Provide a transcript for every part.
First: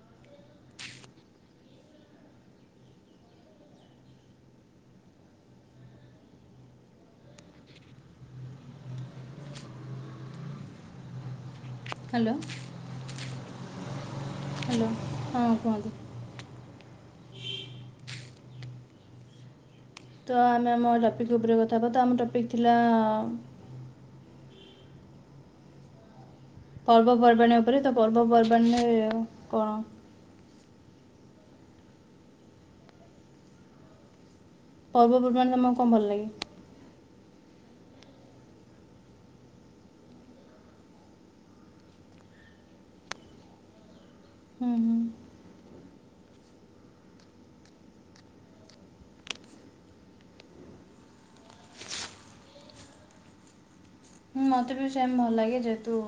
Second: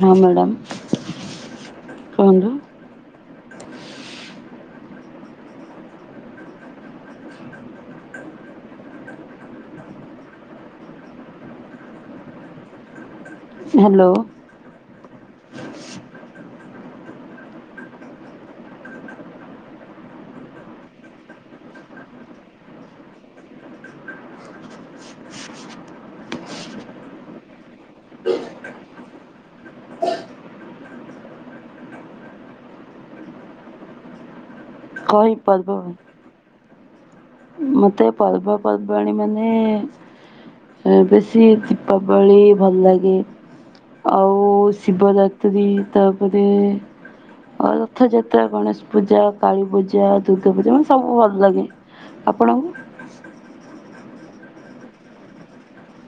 ହଁ ମ୍ୟାଡ଼ାମ କୁହନ୍ତୁ। Hello. Hello. Hello. ହୁଁ କୁହନ୍ତୁ। ତ ଆମେ ଆମ ଟପିକ୍ ଉପରେ କଥା ହେବା ତ ଆମ ଟପିକ୍ ଥିଲା। ପର୍ବପର୍ବାଣୀ ଉପରେ ତ ପର୍ବପର୍ବାଣୀରେ କଣ? କହି ପର୍ବପର୍ବାଣି ତମକୁ କଣ ଭଲ ଲାଗେ? ମୋତେ ପର୍ବପର୍ବାଣୀ ମାନେ ମାନେ ବେଶୀ ଦୀପାବଳି ଭଲ ଲାଗେ। ଆଉ ହୁଁ ହୁଁ ଶିବଯରାତ୍ରୀ ତାପରେ ରଥଯାତ୍ରା, ଗଣେଶ ପୂଜା, କାଳୀପୂଜା, ଦୁର୍ଗାପୂଜା ମାନେ ସବୁ ଭଲ ଲାଗେ। ଆପଣଙ୍କୁ। ମତେ ବି ସେମ ଭଲ ଲାଗେ ଯେହେତୁ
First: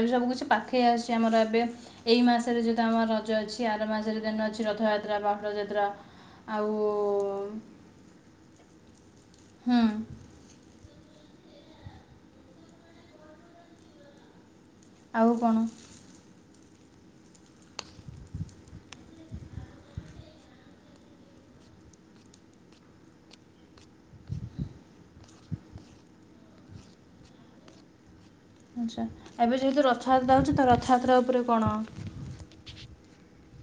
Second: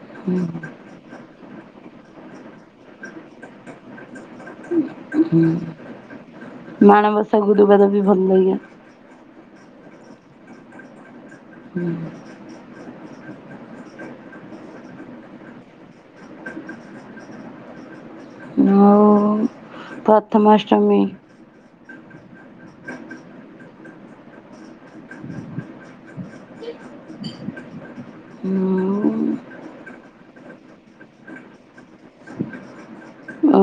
ଏବେ ସବୁ କିଛି ପାଖେଇ ଆସଛି। ଆମର ଏବେ ଏଇ ମାସରେ ଯଦି ଆମର ରଜ ଅଛି। ଆର ମାସରେ ଦେନ୍ ଅଛି ରଥ ଯା ହୁଁ। ମାଣବସା ଗୁରୁବାର ବି ଭଲ ଲାଗିବ। ହୁଁ। ହୁଁ। ଆଉ କଣ ଆଉ ପ୍ରଥମାଷ୍ଟମୀ ଆଚ୍ଛା ଏବେ ଯେହେତୁ ରଥଯାତ୍ରା ହେଉଛି ତ ରଥଯାତ୍ରା ଉପରେ କଣ ଓ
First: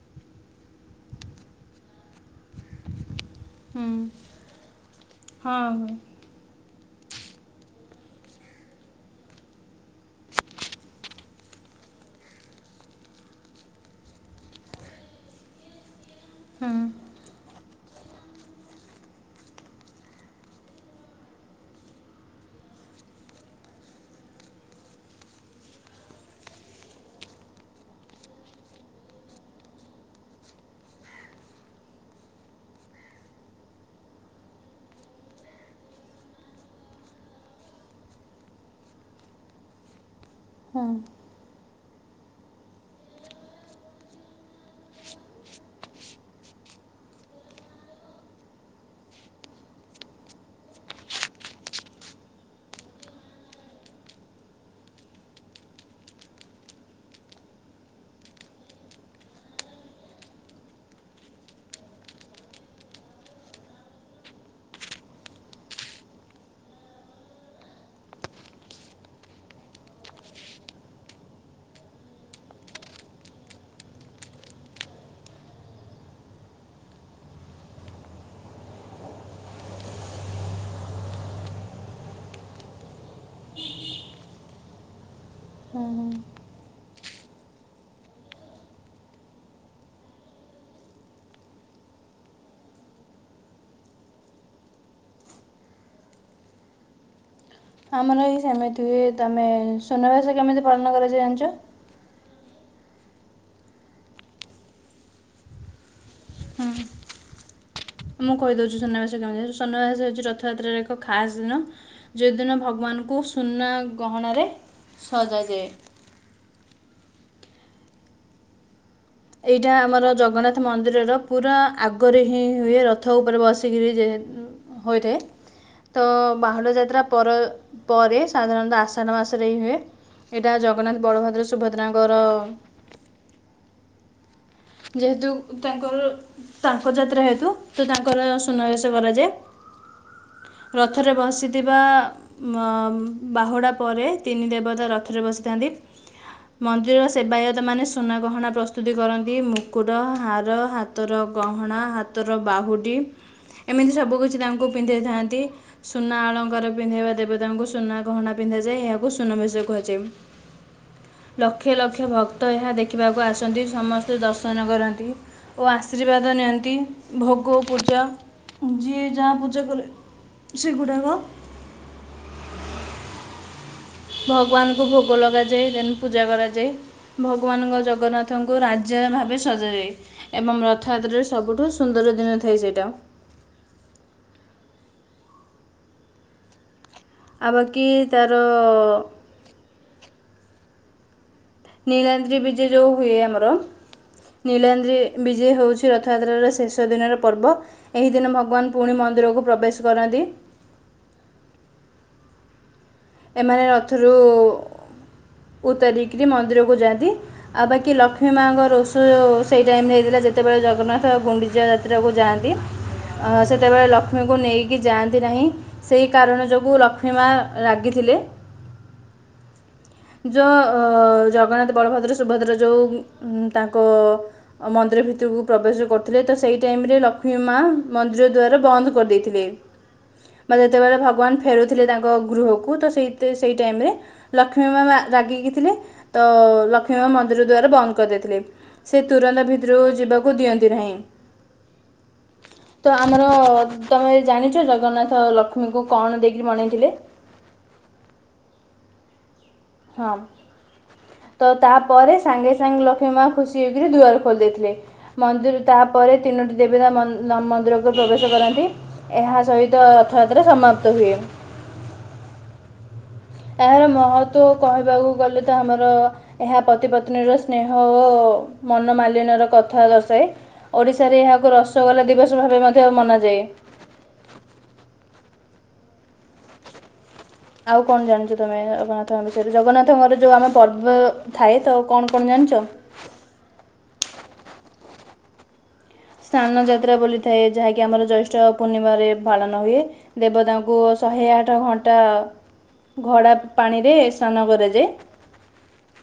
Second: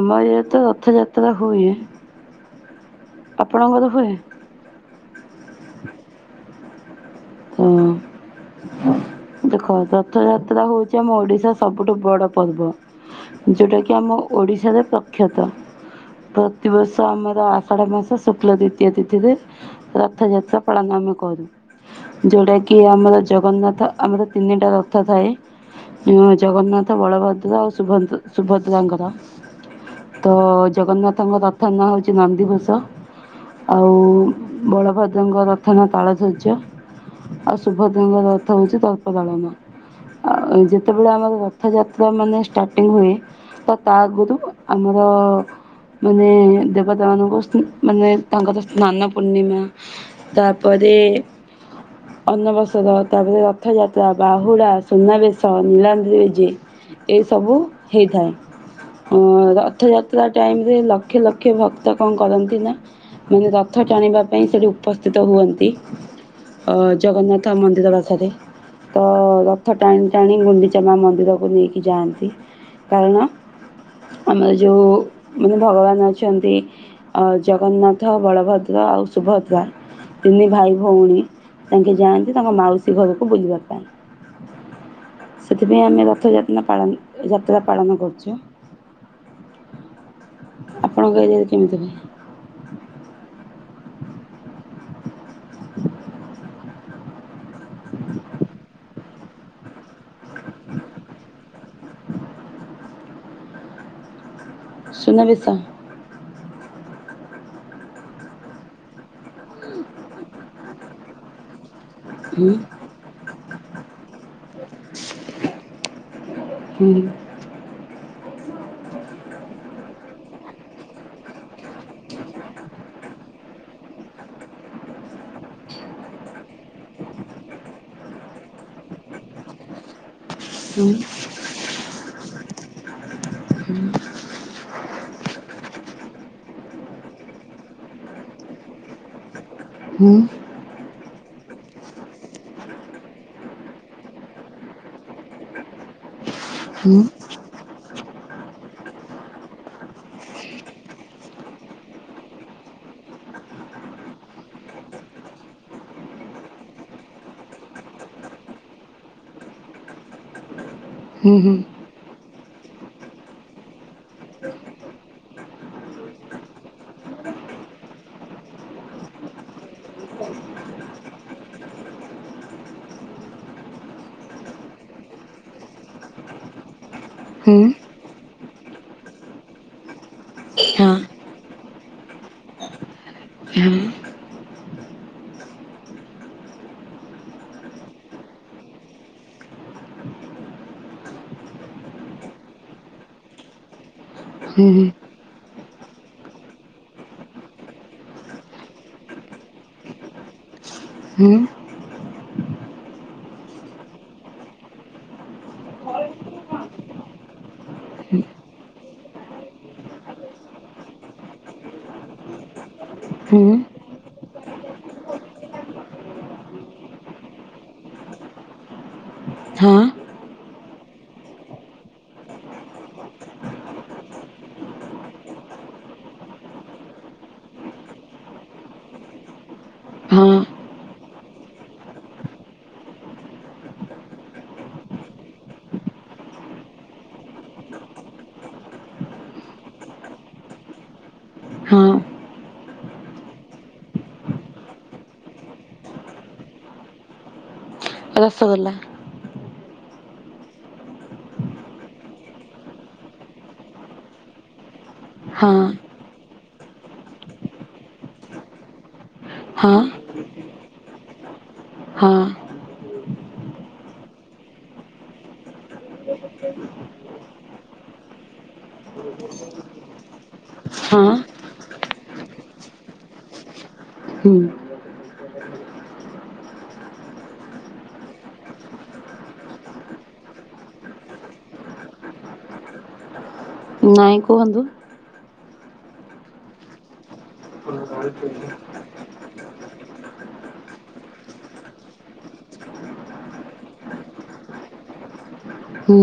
ଆମ ଇଆଡ଼େ ତ ରଥଯାତ୍ରା ହୁଏ ହୁଁ ଆପଣଙ୍କର ହୁଏ ହଁ ହଁ କଣ ହଁ ଦେଖ ରଥଯାତ୍ରା ହେଉଛି ଆମ ଓଡ଼ିଶା ସବୁଠୁ ବଡ଼ ପର୍ବ ଯୋଉଟା କି ଆମ ଓଡ଼ିଶାରେ ପ୍ରଖ୍ୟାତ ହୁଁ ପ୍ରତିବର୍ଷ ଆମର ଆଷାଢ଼ ମାସ ଶୁକ୍ଳ ଦ୍ୱିତୀୟା ତିଥିରେ ରଥଯାତ୍ରା ପାଳନ ଆମେ କରୁ ଯୋଉଟା କି ଆମର ଜଗନ୍ନାଥ ଆମର ତିନିଟା ରଥ ଥାଏ ଜଗନ୍ନାଥ ବଳଭଦ୍ର ଆଉ ସୁଭଦ୍ରାଙ୍କର ତ ଜଗନ୍ନାଥଙ୍କ ରଥ ନାଁ ହଉଛି ନନ୍ଦିଘୋଷ ଆଉ ବଳଭଦ୍ରଙ୍କ ରଥନା ତାଳଧ୍ଵଜ ଆଉ ଶୁଭଦ୍ରା ଙ୍କର ରଥ ହଉଛି ଦଶ ଦଳନ ଆଉ ହୁଁ ଯେତେବେଳେ ଆମର ରଥଯାତ୍ରା ମାନେ ଷ୍ଟାର୍ଟିଙ୍ଗି ହୁଏ ତ ତା ଆଗରୁ ଆମର ମାନେ ଦେବତା ମାନଙ୍କୁ ମାନଙ୍କୁ ତାଙ୍କର ସ୍ନାନ ପୂର୍ଣ୍ଣିମା ତାପରେ ଅନ୍ନବସତ ତାପରେ ର ରଥଯାତ୍ରା ବାହୁଡ଼ା ସୁନାବେଶ ନୀଳାଦ୍ରି ବିଜେ ଏ ସବୁ ହେଇଥାଏ ରଥଯାତ୍ରା ଟାଇମିରେ ଲକ୍ଷ ଲକ୍ଷ ଭକ୍ତ କଣ କରନ୍ତି ନା ମାନେ ରଥ ଟାଣିବା ପାଇଁ ସେଇଠି ଉପସ୍ଥିତ ହୁଅନ୍ତି ଅ ଜଗନ୍ନାଥ ମନ୍ଦିର ପାଖରେ ତ ରଥ ଟାଣି ଟାଣି ଗୁଣ୍ଡିଚା ମା ମନ୍ଦିରକୁ ନେଇକି ଯାଆନ୍ତି କାରଣ ଆମର ଯେଉଁ ମାନେ ଭଗବାନ୍ ଅଛନ୍ତି ଜଗନ୍ନାଥ ବଳଭଦ୍ର ଆଉ ସୁଭଦ୍ରା ତିନି ଭାଇ ଭଉଣୀ ତାଙ୍କେ ଯାଆନ୍ତି ତାଙ୍କ ମାଉସୀ ଘରକୁ ବୁଲିବା ପାଇଁ ସେଥିପାଇଁ ହୁଁ ହୁଁ ଆମେ ରଥ ଯାତ୍ରା ପାଳନ ଯାତ୍ରା ପାଳନ କରୁଛେ ହୁ ଆପଣଙ୍କ ଏରିଆରେ କେମିତି ହୁଏ ହୁ ହୁ ଆମର ଏଇ ସେମିତି ହୁଏ ତମେ ସୁ୍ନାବେସ କେମିତି ପାଳନ କରାଯାଏ ଜାଣିଛ ସୁନାବେଶ ହୁଁ ମୁଁ କହିଦେଉଛି ସୁନାବେସ କେମତି ସୁନାବେସ ହେଉଛି ରଥଯାତ୍ରାର ଏକ ଖାସ୍ ଦିନ ହୁଁ ଯେଉଁଦିନ ଭଗବାନଙ୍କୁ ସୁନା ଗହଣାରେ ସଜାଯାଏ ହୁଁ ଏଇଟା ଆମର ଜଗନ୍ନାଥ ମନ୍ଦିରର ପୁରା ଆଗରେ ହିଁ ହୁଏ ରଥ ଉପରେ ବସିକି ହୋଇଥାଏ ତ ବାହୁଡ଼ା ଯାତ୍ରା ପର ପରେ ସାଧାରଣତଃ ଆଷାଢ଼ ମାସରେ ହିଁ ହୁଏ ଏଇଟା ହୁଁ ଜଗନ୍ନାଥ ବଳଭଦ୍ର ସୁଭଦ୍ରାଙ୍କର ହୁଁ ଯେହେତୁ ତାଙ୍କର ତାଙ୍କ ଯାତ୍ରା ହେତୁ ତ ତାଙ୍କର ସୁନାବେସ କରାଯାଏ ହୁଁ ରଥରେ ବସିଥିବା ମ ବାହୁଡ଼ା ପରେ ତିନି ଦେବତା ରଥରେ ବସିଥାନ୍ତି। ହୁଁ ମନ୍ଦିରର ସେବାୟତମାନେ ସୁନା ଗହଣା ପ୍ରସ୍ତୁତି କର ନ୍ତି, ମୁକୁଟ, ହାର, ହାତର ଗହଣା, ହାତର ବାହୁଟି ଏମିତି ସବୁ କିଛି ତାଙ୍କୁ ପିନ୍ଧେଇଥାନ୍ତି। ସୁନା ଅଳଙ୍କାର ପିନ୍ଧେଇବା ଦେବତାଙ୍କୁ ସୁନା ଗହଣା ପିନ୍ଧାଯାଏ। ଏହାକୁ ସୁନାବେଶ କୁହାଯାଏ। ହୁଁ ହୁଁ ଲକ୍ଷ ଲକ୍ଷ ଭକ୍ତ ଏହା ଦେଖିବାକୁ ଆସନ୍ତି। ସମ ସ୍ତେ ଦର୍ଶନ କରନ୍ତି ଓ ଆଶୀର୍ବାଦ ନିଅନ୍ତି। ଭୋଗ ପୂଜା ଯିଏ ଯାହା ପୂଜା କଲେ ସେଗୁଡାକ ଭଗବାନଙ୍କୁ ଭୋଗ ଲଗାଯାଏ, ଦେନ୍ ପୂଜା କରାଯାଏ। ହୁଁ ଭଗବାନଙ୍କ ଜଗନ୍ନାଥଙ୍କୁ ରାଜା ଭାବେ ସଜାଯାଏ। ଏବଂ ହଁ ରଥଯାତ୍ରାରେ ସବୁଠୁ ସୁନ୍ଦର ଦିନ ଥାଏ ସେଇଟା। ହୁଁ। ଆଉ ବାକି ତାର ନୀଳନ୍ଦ୍ରି ବିଜେ ଯଉ ହୁଏ ଆମର, ହୁଁ ହୁଁ ନୀଳାନ୍ଦ୍ରି ବିଜେ ହେଉଚି ରଥଯାତ୍ରାର ଶେଷ ଦିନର ପର୍ବ। ଏହି ଦିନ ଭଗବାନ ପୁଣି ମନ୍ଦିରକୁ ପ୍ରବେଶ କରନ୍ତି। ହୁଁ। ଏମାନେ ରଥରୁ ଉତାରିକିରି ମନ୍ଦିରକୁ ଯାଆନ୍ତି। ଆଉ ବାକି ଲକ୍ଷ୍ମୀ ମାଆଙ୍କ ରୋଷ ସେଇ ଟାଇମ୍ ରେ ହେଇଥିଲା ଯେତେବେଳେ ଜଗନ୍ନାଥ ଆଉ ଗୁଣ୍ଡିଚା ଯା ଯାଆନ୍ତି। ସେତେବେଳେ ଲକ୍ଷ୍ମୀଙ୍କୁ ନେଇକି ଯାଆନ୍ତି ନାହିଁ। ସେହି କାରଣ ଯୋଗୁଁ ଲକ୍ଷ୍ମୀ ମା ରାଗିଥିଲେ। ହଁ। ଯୋ ଜଗନ୍ନାଥ, ବଳଭଦ୍ର, ସୁଭଦ୍ରା ଯୋଉଁ ତାଙ୍କ ମନ୍ଦିର ଭିତରକୁ ପ୍ରବେଶ କରୁଥିଲେ, ତ ସେଇ ଟାଇମ୍ ରେ ଲକ୍ଷ୍ମୀ ମା ମନ୍ଦିର ଦ୍ୱାର ବନ୍ଦ କରିଦେଇ ଥିଲେ। ବା ଯେତେବେଳେ ଭଗବାନ ଫେରୁଥିଲେ ତାଙ୍କ ଗୃହକୁ ତ ସେ ସେଇ ଟାଇମ୍ ରେ ଲକ୍ଷ୍ମୀ ମା ମା ରାଗିକି ଥିଲେ, ତ ଲକ୍ଷ୍ମୀ ମା ମନ୍ଦିର ଦ୍ଵାରା ବନ୍ଦ କରିଦେଇଥିଲେ। ସେ ତୁରନ୍ତ ଭିତରୁକୁ ଯିବାକୁ ଦିଅନ୍ତି ନାହିଁ। ହଁ। ତ ଆମର ତମେ ଜାଣିଚ ଜଗନ୍ନାଥ ଲକ୍ଷ୍ମୀଙ୍କୁ କଣ ଦେଇକି ମଣେଇଥିଲେ? ରସଗୋଲା। ହଁ। ତ ତାପରେ ସାଙ୍ଗେ ସାଙ୍ଗେ ଲକ୍ଷ୍ମୀ ମା ଖୁସି ହେଇକିରି ଦୁଆର ଖୋଲି ଦେଇଥିଲେ। ମନ୍ଦିର ତାପରେ ତିନୋଟି ଦେବତା ମ ମନ୍ଦିରକୁ ପ୍ରବେଶ କରନ୍ତି। ଏହା ସହିତ ରଥଯାତ୍ରା ସମାପ୍ତ ହୁଏ। ହଁ। ଏହାର ମହତ୍ୱ କହିବାକୁ ଗଲେ ତ ଆମର ଏହା ପତି ପତ୍ନୀର ସ୍ନେହ ଓ ମନମାଳିନର କଥା ଦର୍ଶାଏ। ଓଡ଼ିଶାରେ ଏହାକୁ ରସଗୋଲା ଦିବସ ଭାବେ ମଧ୍ୟ ମନାଯାଏ। ହୁଁ। ଆଉ କଣ ଜାଣିଚ ତମେ ଜଗନ୍ନାଥଙ୍କ ବିଷୟରେ? ଜଗନ୍ନାଥଙ୍କର ଯୋଉ ଆମ ପର୍ବ ଥାଏ ତ କଣ କଣ ଜାଣିଚ? ନାଇଁ କୁହନ୍ତୁ। ସ୍ନାନ ଯାତ୍ରା ବୋଲି ଥାଏ। ଯାହାକି ଆମର ଜୈଷ୍ଠ ପୂର୍ଣ୍ଣିମାରେ ପାଳନ ହୁଏ। ଦେବତାଙ୍କୁ ଶହେ ଆଠ ଘଣ୍ଟା ଘଡ଼ା ପାଣି ରେ ସ୍ନାନ କରାଯାଏ। ହୁଁ।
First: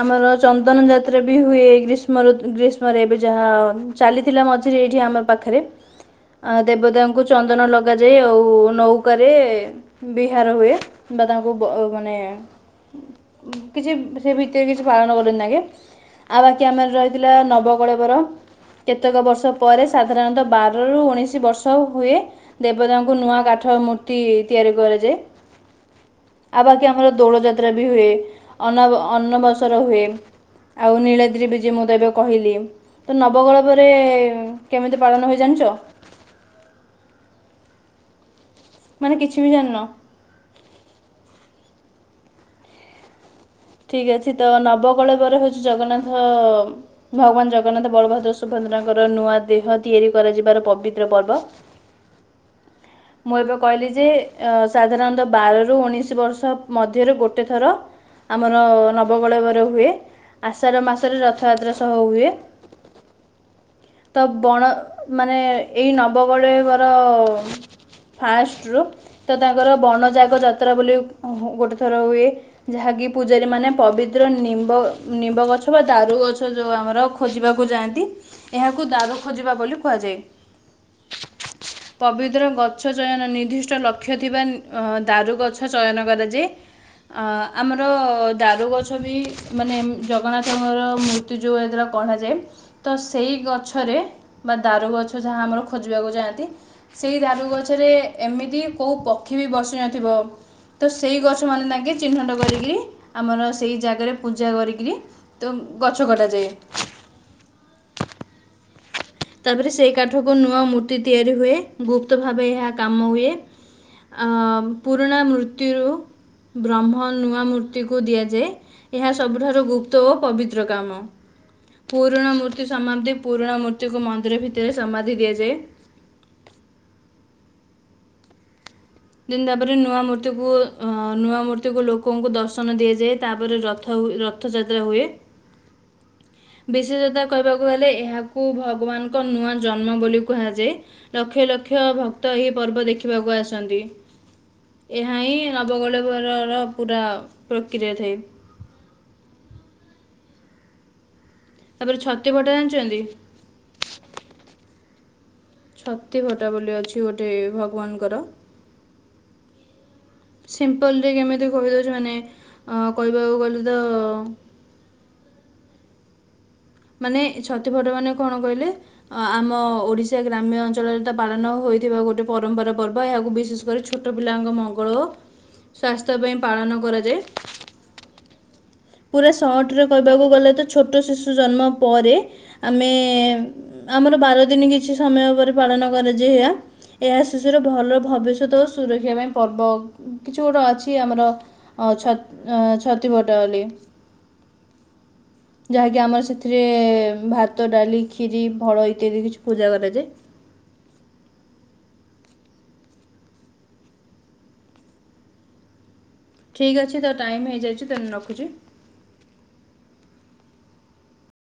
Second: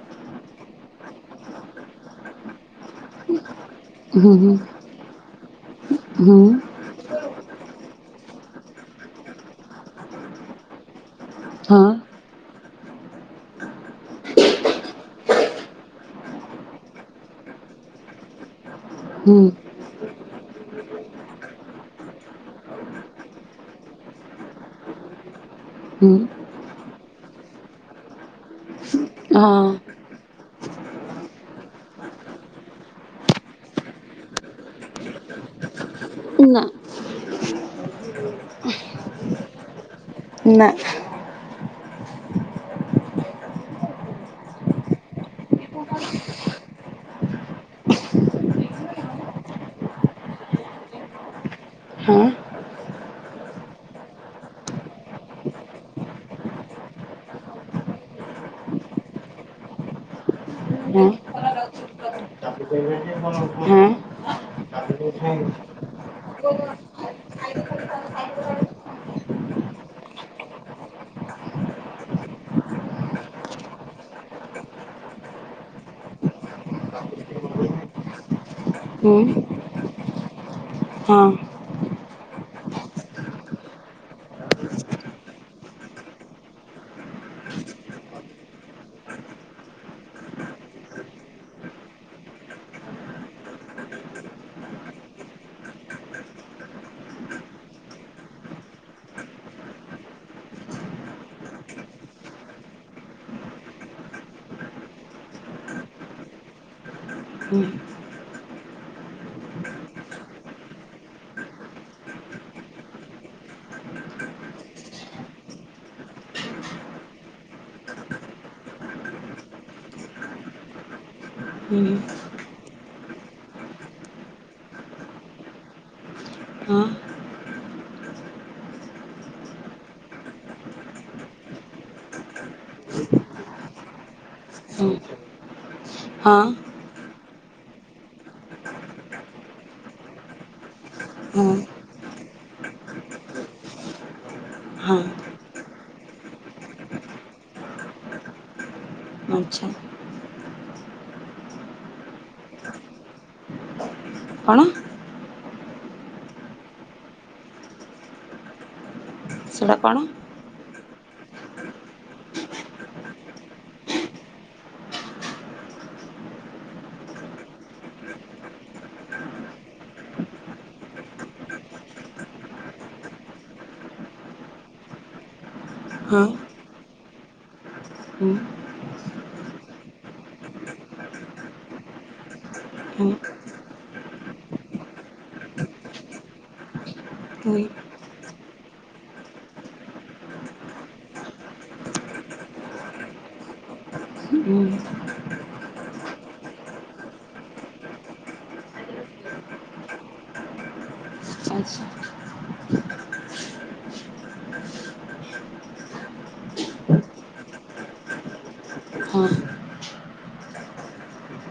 ଆମର ଚନ୍ଦନ ଯାତ୍ରା ବି ହୁଏ ଗ୍ରୀଷ୍ମ ଗ୍ରୀଷ୍ମରେ ଏବେ ଯାହା ଚାଲିଥିଲା ମଝିରେ ଏଇଠି ଆମ ପାଖରେ ଆ ଦେବତା ଙ୍କୁ ଚନ୍ଦନ ଲଗାଯାଇ ଆଉ ନୌକାରେ ବିହାର ହୁଏ ବା ତାଙ୍କୁ ମାନେ କିଛି ସେ ଭିତ୍ତିରେ କିଛି ପାଳନ କରନ୍ତି ତାଙ୍କେ। ଆଉ ବାକି ଆମର ରହିଥିଲା ନବକଳେବର। କେତେକ ବର୍ଷ ପରେ ସାଧାରଣତଃ ବାରରୁ ଉଣେଇସି ବର୍ଷ ହୁଏ। ଦେବତାଙ୍କୁ ନୂଆ କାଠ ମୂର୍ତ୍ତି ତିଆରି କରାଯାଏ। ହୁଁ। ଆଉ ବାକି ଆମର ଦୋଳ ଯାତ୍ରା ବି ହୁଏ, ଅନ ଅନବସର ହୁଏ। ଆଉ ନୀଳଦ୍ରି ବିଜେ ମୁଁ ତ ଏବେ କହିଲି। [unintelligible] କେମିତି ପାଳନ ହୁଏ ଜାଣିଛ? ମାନେ କିଛି ବି ଜାଣିନ। ନା। ଠିକ୍ ଅଛି ତ ନବକଳେବରେ ହେଉଛି ଜଗନ୍ନାଥ ଭଗବାନ ଜଗନ୍ନାଥ, ବଳଭଦ୍ର, ସୁଭଦ୍ରଙ୍କର ନୂଆ ଦେହ ତିଆରି କରାଯିବାର ପବିତ୍ର ପର୍ବ। ହଁ। [inaudible] ମୁଁ ଏବେ କହିଲି ଯେ ସାଧାରଣତଃ ବାରରୁ ଉଣେଇସି ବର୍ଷ ମଧ୍ୟରୁ ଗୋଟେ ଥର ଆମର ନବକଳେବର ହୁଏ, ଆଷାଢ଼ ମାସରେ ରଥଯାତ୍ରା ସହ ହୁଏ। ହଁ। ତ ବଣ ମାନେ ଏଇ ନବକଳେବର ଫାଷ୍ଟ ରୁ। ତ ତାଙ୍କର ବଣଯାଗ ଯାତ୍ରା ବୋଲି ଗୋଟେ ଥର ହୁଏ ଯାହାକି ପୂଜାରୀ ମାନେ ପବିତ୍ର ନିମ୍ବ ନିମ୍ବ ଗଛ ବା ଦାରୁଗଛ ଯୋଉ ଆମର ଖୋଜିବାକୁ ଯାଆନ୍ତି। ଏହାକୁ ଦାରୁ ଖୋଜିବା ବୋଲି କୁହାଯାଏ। ହଁ। [inaudible] ପବିତ୍ର ଗଛ ଚୟନ ନିର୍ଦ୍ଦିଷ୍ଟ ଲକ୍ଷ୍ୟ ଥିବା ଦାରୁଗଛ ଚୟନ କରାଯାଏ। ଆ ଆମ ଆମର ଦାରୁ ଗଛ ବି ମାନେ ଜଗନ୍ନାଥଙ୍କର ମୂର୍ତ୍ତୀ ଯୋଉ ଏ ଦାରା କରାଯାଏ। ତ ସେଇ ଗଛରେ ବା ଦାରୁ ଗଛ ଯାହା ଆମର ଖୋଜିବାକୁ ଯାଆନ୍ତି। ସେଇ ଦାରୁ ଗଛରେ ଏମିତି କୋଉ ପକ୍ଷୀ ବି ବସି ନଥିବ। ତ ସେଇ ଗଛ ମାନେ ତାଙ୍କେ ଚିହ୍ନଟ କରିକିରି ଆମର ସେଇ ଜାଗାରେ ପୂଜା କରିକିରି ତ ଗଛ କଟାଯାଏ। ହୁଁ। ତାପରେ ସେଇ କାଠକୁ ନୂଆ ମୂର୍ତ୍ତି ତିଆରି ହୁଏ, ଗୁପ୍ତ ଭାବେ ଏହା କାମ ହୁଏ। ଅ ପୁରୁଣା ମୂର୍ତ୍ତୀରୁ ବ୍ରହ୍ମ ନୂଆ ମୂର୍ତ୍ତିକୁ ଦିଆଯାଏ। ଏହା ସବୁଠାରୁ ଗୁପ୍ତ ଓ ପବିତ୍ର କାମ। ପୁରୁଣା ମୂର୍ତ୍ତି ସମାପ୍ତି ପୁରୁଣା ମୂର୍ତ୍ତିକୁ ମନ୍ଦିର ଭିତରେ ସମାଧି ଦିଆଯାଏ। ଦିନ୍ ତାପରେ ନୂଆ ମୂର୍ତ୍ତି କୁ ଅ ନୂଆ ମୂର୍ତ୍ତି କୁ ଲୋକଙ୍କୁ ଦର୍ଶନ ଦିଆଯାଏ ତାପରେ ରଥ ହୁ ର ରଥଯାତ୍ରା ହୁଏ। ହଁ। ବିଶେଷତା କହିବାକୁ ଗଲେ ଏହାକୁ ଭଗବାନଙ୍କ ନୂଆ ଜନ୍ମ ବୋଲି କୁହାଯାଏ। ଲକ୍ଷ ଲକ୍ଷ ଭକ୍ତ ଏହି ପର୍ବ ଦେଖିବାକୁ ଆସନ୍ତି। ଏହା ହିଁ ନବକଳେବରର ପୁରା ପ୍ରକ୍ରିୟା ଥାଏ। ଆଚ୍ଛା। ତାପରେ ଛତୀ ଭଟ ଜାଣିଚନ୍ତି? କଣ? ଛତି ଭଟା ବୋଲି ଅଛି ଗୋଟେ ଭଗବାନଙ୍କର। ସେଟା କଣ? ସିମ୍ପଲରେ କେମିତି କହିଦଉଚି ମାନେ ଅଁ କହିବାକୁ ଗଲେ ତ ମାନେ ଛତିଭଟ ମାନେ କଣ କହିଲେ? ଅ-ଆମ ଓଡିଶା ଗ୍ରାମ୍ୟ ଅଞ୍ଚଳରେ ଏଟା ପାଳନ ହୋଇଥିବା ଗୋଟେ ପରମ୍ପରା ପର୍ବ। ଏହାକୁ ବିଶେଷ କରି ଛୁ ଛୋଟ ପିଲାଙ୍କ ମଙ୍ଗଳ ଓ ସ୍ବାସ୍ଥ୍ୟ ହଁ ପାଇଁ ପାଳନ କରାଯାଏ। ହୁଁ ପୁରା ସଟ୍ ରେ କହିବାକୁ ଗଲେ ତ ଛୋଟ ଶିଶୁ ଜନ୍ମ ପରେ ଆମେ ହୁଁ ଆମର ବାର ଦିନି କିଛି ସମୟ ପରେ ପାଳନ କରାଯାଏ ଏହା। ଏହା ଶିଶୁର ହୋଇ ଭଲ ଭବିଷ୍ୟତ ଓ ସୁରକ୍ଷା ପାଇଁ ପର୍ବ କିଛି ଗୋଟେ ଅଛି ଆମର ହଉ ଛ-ଛତିଭଟବୋଲି। ହୁଁ। ଯାହାକି ଆମର ସେଥିରେ ଭାତ ଡାଲି ଖିରୀ ଫଳ ଇତ୍ୟାଦି କିଛି ପୂଜା କରାଯାଏ। ଆଚ୍ଛା। ଠିକ୍ ଅଛି ତ ଟାଇମ୍ ହେଇଯାଇଚି ତେଣୁ ରଖୁଚି। ହଁ